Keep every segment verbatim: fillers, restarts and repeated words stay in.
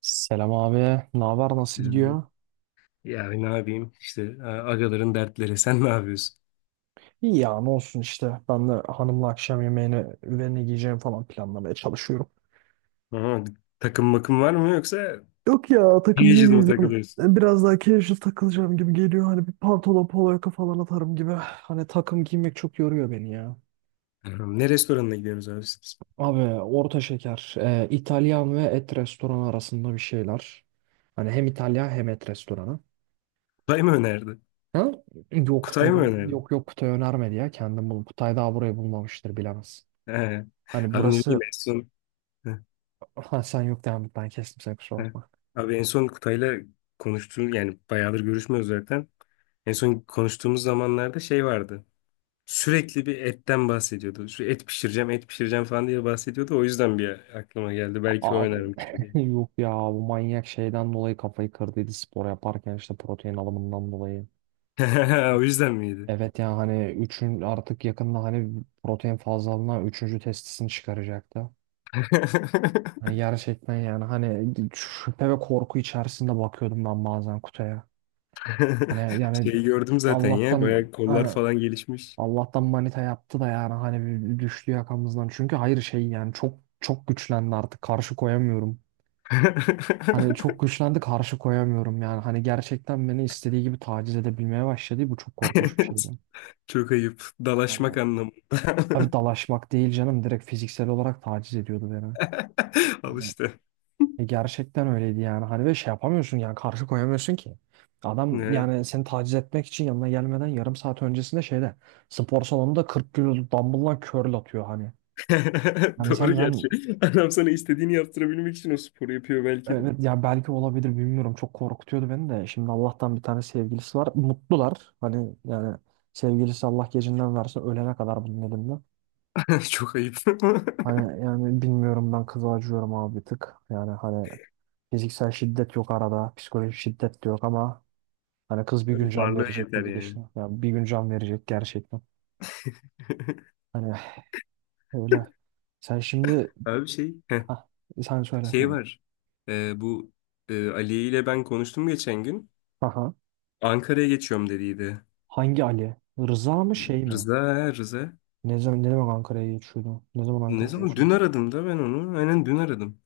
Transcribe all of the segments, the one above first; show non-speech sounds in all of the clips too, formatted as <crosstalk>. Selam abi. Ne haber? Nasıl Ee, gidiyor? Ya ne yapayım işte a- agaların dertleri <laughs> sen ne yapıyorsun? İyi ya ne olsun işte. Ben de hanımla akşam yemeğini ve ne giyeceğim falan planlamaya çalışıyorum. Aha, takım makım var mı yoksa Yok ya takım Diyaji'de mi giymeyeceğim. takılıyorsun? Biraz daha casual takılacağım gibi geliyor. Hani bir pantolon polo yaka falan atarım gibi. Hani takım giymek çok yoruyor beni ya. Aha, ne restoranına gidiyorsunuz abi siz? Abi orta şeker. e, İtalyan ve et restoranı arasında bir şeyler. Hani hem İtalyan hem et restoranı. Kutay mı önerdi? Ha? Yok Kutay Kutay, mı önerdi? yok yok Kutay önermedi ya. Kendim bulup Kutay daha burayı bulmamıştır, bilemez. He. Hani Abi ne bileyim burası... en son. He, Ha, sen yok devam et, ben kestim seni, kusura he. bakma. Abi en son Kutay'la konuştuğum yani bayağıdır görüşmüyoruz zaten. En son konuştuğumuz zamanlarda şey vardı. Sürekli bir etten bahsediyordu. Şu et pişireceğim, et pişireceğim falan diye bahsediyordu. O yüzden bir aklıma geldi. Belki o Abi önermiştir <laughs> diye. yok ya, bu manyak şeyden dolayı kafayı kırdıydı spor yaparken işte, protein alımından dolayı. <laughs> O yüzden miydi? Evet yani, hani üçün artık yakında hani protein fazlalığına üçüncü testisini çıkaracaktı. Hani <laughs> gerçekten yani, hani şüphe ve korku içerisinde bakıyordum ben bazen kutuya. Hani yani Şeyi gördüm zaten ya. Allah'tan Bayağı kollar hani, falan gelişmiş. Allah'tan manita yaptı da yani hani bir düştü yakamızdan. Çünkü hayır şey yani, çok çok güçlendi artık, karşı koyamıyorum. Hani çok <laughs> güçlendi, karşı koyamıyorum yani. Hani gerçekten beni istediği gibi taciz edebilmeye başladı. Bu çok korkunç bir şeydi. Evet. Çok ayıp. Dalaşmak Hani, anlamında. tabii dalaşmak değil canım. Direkt fiziksel olarak taciz ediyordu beni. <laughs> Al Hani işte. E gerçekten öyleydi yani. Hani ve şey yapamıyorsun yani, karşı koyamıyorsun ki. Adam Evet. yani seni taciz etmek için yanına gelmeden yarım saat öncesinde şeyde, spor salonunda kırk kilo dumbbell'la curl atıyor hani. <laughs> Yani Doğru sen, sen gerçi. Adam sana istediğini yaptırabilmek için o sporu yapıyor belki de. Evet, ya belki olabilir bilmiyorum. Çok korkutuyordu beni de. Şimdi Allah'tan bir tane sevgilisi var. Mutlular. Hani yani sevgilisi, Allah gecinden verse, ölene kadar bunun elinde. <laughs> Çok ayıp. <laughs> Hani yani bilmiyorum, ben kıza acıyorum abi bir tık. Yani hani fiziksel şiddet yok arada. Psikolojik şiddet de yok ama hani kız bir gün Hani can varlığı verecek bu yeter yani. gidişle. Yani bir gün can verecek gerçekten. Hani öyle. Sen şimdi... Abi şey, heh, Hah, sen söyle, şey tamam. var. Ee, bu e, Ali ile ben konuştum geçen gün. Aha. Ankara'ya geçiyorum dediydi. Hangi Ali? Rıza mı, şey mi? Rıza, ha, Rıza. Ne zaman ne zaman Ankara'ya geçiyordu? Ne zaman Ne Ankara'ya zaman? Dün geçiyordu? aradım da ben onu. Aynen dün aradım.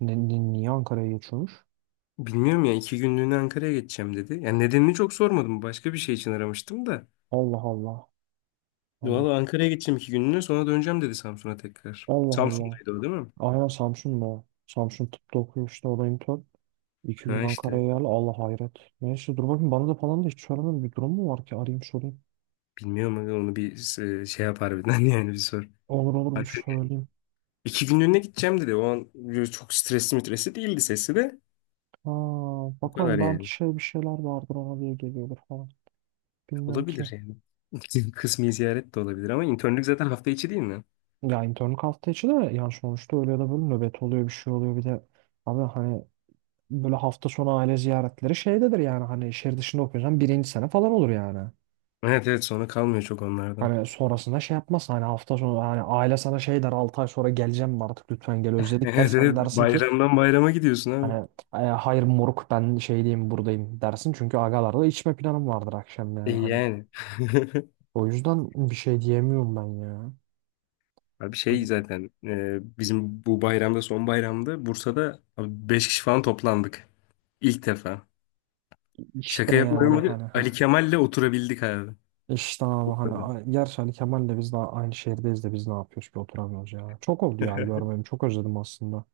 Ne, ni- niye Ankara'ya geçiyormuş? Bilmiyorum ya iki günlüğüne Ankara'ya geçeceğim dedi. Yani nedenini çok sormadım. Başka bir şey için aramıştım da. Allah Allah. Allah Valla Ankara'ya geçeceğim iki günlüğüne sonra döneceğim dedi Samsun'a tekrar. Allah. Allah. Samsun'daydı o değil mi? Aynen Samsun'da, o. Samsun tıpta okuyor işte, o da intern. İki gün Ha işte. Ankara'ya geldi. Allah hayret. Neyse dur bakayım, bana da falan da hiç söylemedi. Bir durum mu var ki, arayayım sorayım. Bilmiyorum aga, onu bir e, şey yapar birden <laughs> yani bir sor. Olur olur, bir Ankara, söyleyeyim. iki günlüğüne gideceğim dedi. O an böyle çok stresli mitresi değildi sesi de. Ha, O kadar bakalım yani. belki şey, bir şeyler vardır ona diye geliyordur falan. Bilmiyorum ki. Olabilir yani. <laughs> Kısmi ziyaret de olabilir ama internlük zaten hafta içi değil mi? Ya internlük hafta içi de yani, sonuçta öyle ya da böyle nöbet oluyor, bir şey oluyor, bir de abi hani böyle hafta sonu aile ziyaretleri şeydedir yani, hani şehir dışında okuyorsan birinci sene falan olur yani. Evet evet sonra kalmıyor çok onlardan. Hani sonrasında şey yapmaz. Hani hafta sonu hani aile sana şey der, altı ay sonra geleceğim mi artık, lütfen gel <laughs> özledik der. Evet, Sen evet. dersin ki Bayramdan bayrama gidiyorsun abi. hani, "E, hayır moruk, ben şey diyeyim, buradayım" dersin. Çünkü agalarla içme planım vardır akşam, E yani hani. yani. <laughs> O yüzden bir şey diyemiyorum ben ya. Abi şey Hani zaten e, bizim bu bayramda son bayramda Bursa'da abi beş kişi falan toplandık. İlk defa. Şaka işte yani, yapmıyorum abi. hani Ali ha. Kemal'le oturabildik abi. İşte abi hani Bursa'da. a- gerçi hani Kemal'le biz daha aynı şehirdeyiz de biz ne yapıyoruz ki, oturamıyoruz ya. Çok oldu ya <laughs> görmeyim, çok özledim aslında.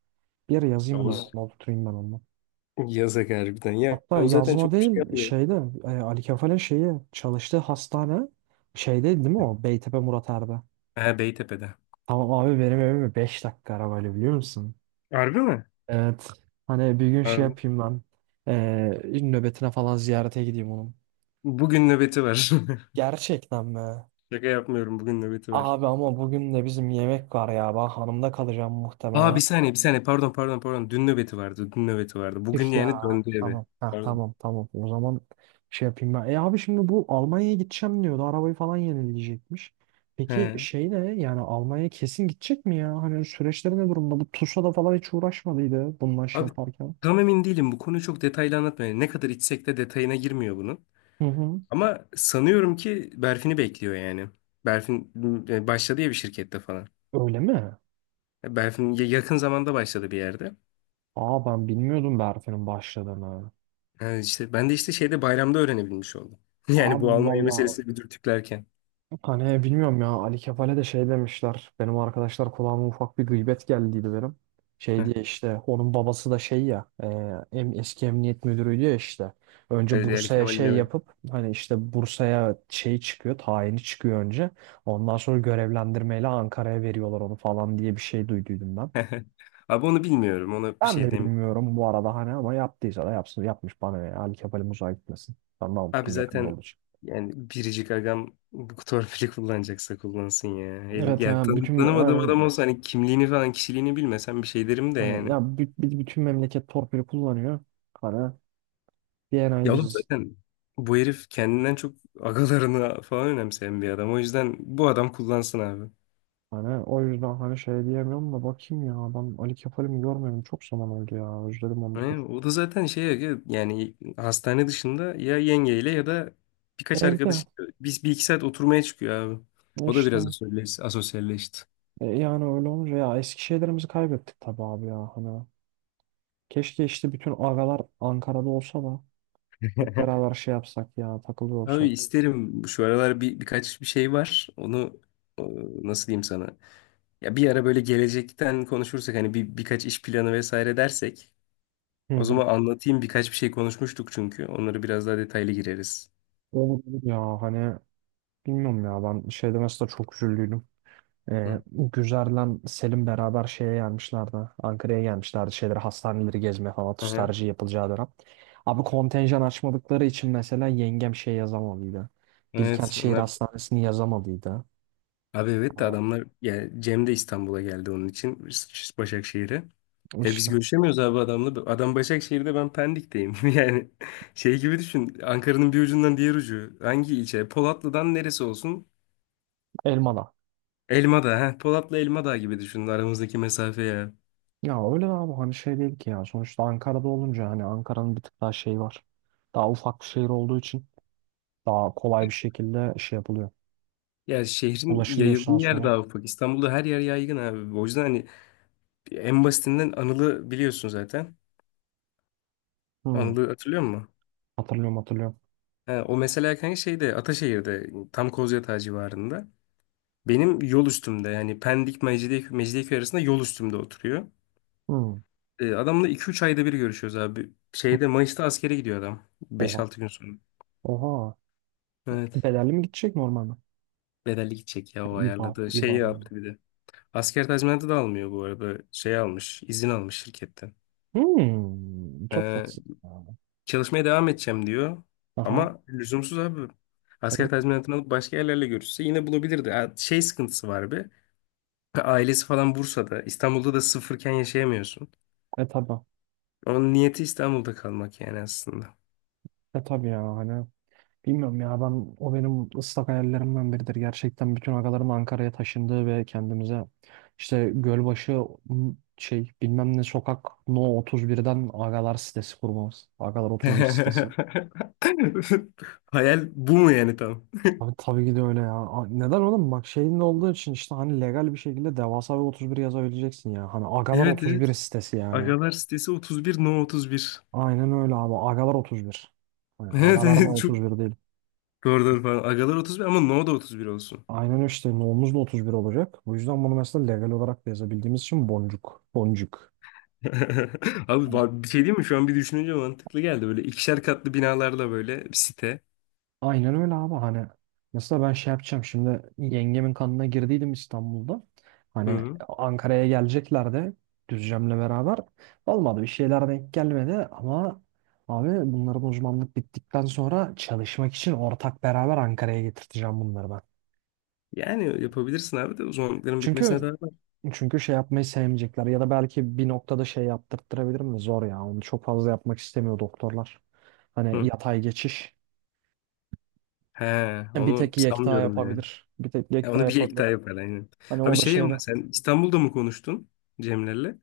Bir yere yazayım da Yavuz. ona, oturayım ben onunla. Yasak harbiden. Ya Hatta o zaten yazma çok bir şey değil, yapmıyor. şeyde e, Ali Kefal'in şeyi çalıştığı hastane şeyde değil mi o? Beytepe Murat Er'de. Ha, Beytepe'de. Tamam abi, benim evime beş dakika arabayla, biliyor musun? Harbi mi? Evet. Hani bir gün Ha, şey yapayım ben. E, nöbetine falan ziyarete gideyim onun. bugün nöbeti var. <laughs> Gerçekten mi? Şaka yapmıyorum. Bugün nöbeti var. Abi ama bugün de bizim yemek var ya. Ben hanımda kalacağım Aa muhtemelen. bir saniye bir saniye. Pardon pardon pardon. Dün nöbeti vardı. Dün nöbeti vardı. Tüh Bugün yani ya. döndü eve. Tamam. Ha, Pardon. tamam tamam. O zaman şey yapayım ben. E abi şimdi bu Almanya'ya gideceğim diyordu. Arabayı falan yenileyecekmiş. Peki He. şey ne? Yani Almanya'ya kesin gidecek mi ya? Hani süreçleri ne durumda? Bu TUSA'da falan hiç uğraşmadıydı bununla, şey Abi yaparken. tam emin değilim. Bu konuyu çok detaylı anlatmıyor. Yani ne kadar içsek de detayına girmiyor bunun. Hı hı. Ama sanıyorum ki Berfin'i bekliyor yani. Berfin e, başladı ya bir şirkette falan. Öyle mi? E, Berfin ya- yakın zamanda başladı bir yerde. Aa, ben bilmiyordum Berfin'in başladığını. Yani işte ben de işte şeyde bayramda öğrenebilmiş oldum. <laughs> Yani Abi bu Almanya valla, meselesini bir dürtüklerken. hani bilmiyorum ya, Ali Kefal'e de şey demişler. Benim arkadaşlar kulağıma ufak bir gıybet geldiydi benim. Şey Heh, diye işte, onun babası da şey ya, e, em- eski emniyet müdürüydü ya işte. E, Önce Yani Bursa'ya Kemal'in şey evet. yapıp hani, işte Bursa'ya şey çıkıyor, tayini çıkıyor önce. Ondan sonra görevlendirmeyle Ankara'ya veriyorlar onu falan diye bir şey duyduydum ben. <laughs> Abi onu bilmiyorum. Ona bir Ben de şey. bilmiyorum bu arada hani, ama yaptıysa da yapsın, yapmış bana ne? Ali Kefal'im uzağa gitmesin. Ben daha Abi mutluyum, yakında zaten olacak. yani biricik agam bu torpili <laughs> kullanacaksa kullansın ya. El, Evet ya yani tan- bütün tanımadığım adam yani... olsa hani kimliğini falan kişiliğini bilmesem bir şey derim de Hani yani. ya bü- bir- bütün memleket torpili kullanıyor. Hani D N A'yı Ya oğlum biz zaten bu herif kendinden çok agalarını falan önemseyen bir adam. O yüzden bu adam kullansın abi. hani... O yüzden hani şey diyemiyorum da, bakayım ya, ben Ali Kefal'imi görmedim çok zaman oldu ya, özledim onu da, dur. Yani o da zaten şey aga, yani hastane dışında ya yengeyle ya da birkaç Evde arkadaşı biz bir iki saat oturmaya çıkıyor abi. O da işte biraz asosyalleş- asosyalleşti. e, yani öyle olunca ya, eski şeylerimizi kaybettik tabii abi ya hani. Keşke işte bütün agalar Ankara'da olsa da hep <laughs> beraber şey yapsak ya, takılıyor Abi olsak. isterim şu aralar bir birkaç bir şey var. Onu e, nasıl diyeyim sana? Ya bir ara böyle gelecekten konuşursak hani bir birkaç iş planı vesaire dersek Hı o hı. zaman anlatayım birkaç bir şey konuşmuştuk çünkü. Onları biraz daha detaylı gireriz. Olur olur ya hani, bilmiyorum ya ben, şeyde mesela çok üzüldüydüm. Ee, Hı. Güzer'le Selim beraber şeye gelmişlerdi. Ankara'ya gelmişlerdi. Şeyleri, hastaneleri gezmeye falan. Aha. Tutarcı yapılacağı dönem. Abi kontenjan açmadıkları için mesela yengem şey yazamadıydı. Bilkent Evet Şehir onlar Hastanesi'ni yazamadıydı. abi evet de Ama adamlar yani Cem de İstanbul'a geldi onun için Başakşehir'e. E biz İşte görüşemiyoruz abi adamla. Adam Başakşehir'de ben Pendik'teyim. <laughs> Yani şey gibi düşün. Ankara'nın bir ucundan diğer ucu. Hangi ilçe? Polatlı'dan neresi olsun? Elmalı. Elma da, Heh, Polat'la Elma Dağı gibi düşünün aramızdaki mesafe ya. Ya öyle abi hani, şey değil ki ya. Sonuçta Ankara'da olunca hani Ankara'nın bir tık daha şey var. Daha ufak bir şehir olduğu için daha kolay bir şekilde şey yapılıyor. Ya şehrin Ulaşılıyor yayıldığı sağa yer sola. daha ufak. İstanbul'da her yer yaygın abi. O yüzden hani en basitinden Anıl'ı biliyorsun zaten. Hmm. Anıl'ı hatırlıyor musun? Hatırlıyorum hatırlıyorum. Ha, o mesela kanka şeyde Ataşehir'de tam Kozyatağı civarında. Benim yol üstümde yani Pendik Mecidiyeköy, Mecidiyeköy arasında yol üstümde oturuyor. Hmm. Hmm. E, adamla iki üç ayda bir görüşüyoruz abi. Şeyde Mayıs'ta askere gidiyor adam. Oha. beş altı gün sonra. Oha. Evet. Bedelli mi gidecek, normal mi? Ha, Bedelli gidecek ya o İbar, ayarladı. Şey İbar oyunu. yaptı bir de. Asker tazminatı da almıyor bu arada. Şey almış, izin almış şirketten. Hmm, çok Ee, tatsız. çalışmaya devam edeceğim diyor. Aha. Ama lüzumsuz abi. Asker Evet. tazminatını alıp başka yerlerle görüşse yine bulabilirdi. Ha, şey sıkıntısı var bir. Ailesi falan Bursa'da. İstanbul'da da sıfırken yaşayamıyorsun. E tabi. Onun niyeti İstanbul'da kalmak yani aslında. E tabi ya hani. Bilmiyorum ya, ben o benim ıslak hayallerimden biridir. Gerçekten bütün agalarım Ankara'ya taşındı ve kendimize işte Gölbaşı m, şey bilmem ne sokak No otuz birden agalar sitesi kurmamız. Agalar <laughs> otuz bir sitesi. Hayal bu mu yani tam? Abi tabii ki de öyle ya. A- Neden oğlum? Bak şeyin olduğu için işte hani legal bir şekilde devasa bir otuz bir yazabileceksin ya. Hani agalar Evet evet. otuz bir sitesi yani. Agalar sitesi otuz bir, no otuz bir. <laughs> Aynen öyle abi. Agalar otuz bir. Yani Evet agalar da evet. Çok otuz bir değil. doğru doğru falan. Agalar otuz bir ama no da otuz bir olsun. Aynen işte nohumuz da otuz bir olacak. Bu yüzden bunu mesela legal olarak da yazabildiğimiz için, boncuk. Boncuk. <laughs> Abi ba- bir şey değil mi? Şu an bir düşününce mantıklı geldi. Böyle ikişer katlı binalarla böyle bir site. Aynen öyle abi hani, mesela ben şey yapacağım şimdi, yengemin kanına girdiydim İstanbul'da. Hı Hani hı. Ankara'ya gelecekler de Düzcem'le beraber. Olmadı, bir şeyler denk gelmedi ama abi bunların uzmanlık bittikten sonra çalışmak için, ortak beraber Ankara'ya getirteceğim bunları ben. Yani yapabilirsin abi de uzmanlıkların bitmesine Çünkü daha var. Çünkü şey yapmayı sevmeyecekler, ya da belki bir noktada şey yaptırttırabilirim de zor ya. Onu çok fazla yapmak istemiyor doktorlar. Hani Hı. yatay geçiş. He, e, Bir onu tek Yekta sanmıyorum yani. yapabilir. Bir tek Ya Yekta onu bir ek daha yapabilir. yapar aynen. Hani Abi o da şey ama şeyle. sen İstanbul'da mı konuştun Cemler'le?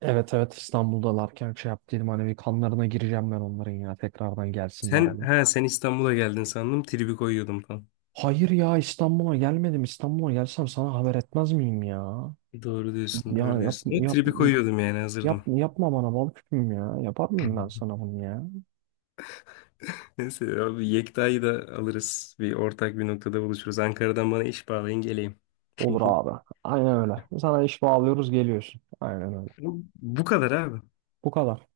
Evet evet, İstanbul'dalarken şey yaptıydım hani, bir kanlarına gireceğim ben onların ya, tekrardan gelsinler Sen diye. ha sen İstanbul'a geldin sandım. Tribi koyuyordum falan. Hayır ya, İstanbul'a gelmedim. İstanbul'a gelsem sana haber etmez miyim ya? Doğru diyorsun, Ya doğru yap, diyorsun. Ama yap, tribi koyuyordum yani yap, hazırdım. yapma bana bal küpüm ya. Yapar mıyım ben <laughs> sana bunu ya? Neyse abi Yekta'yı da alırız. Bir ortak bir noktada buluşuruz. Ankara'dan bana iş bağlayın geleyim. Olur abi. <laughs> Aynen öyle. Sana iş bağlıyoruz, geliyorsun. Aynen öyle. Bu, bu kadar abi. Bu kadar.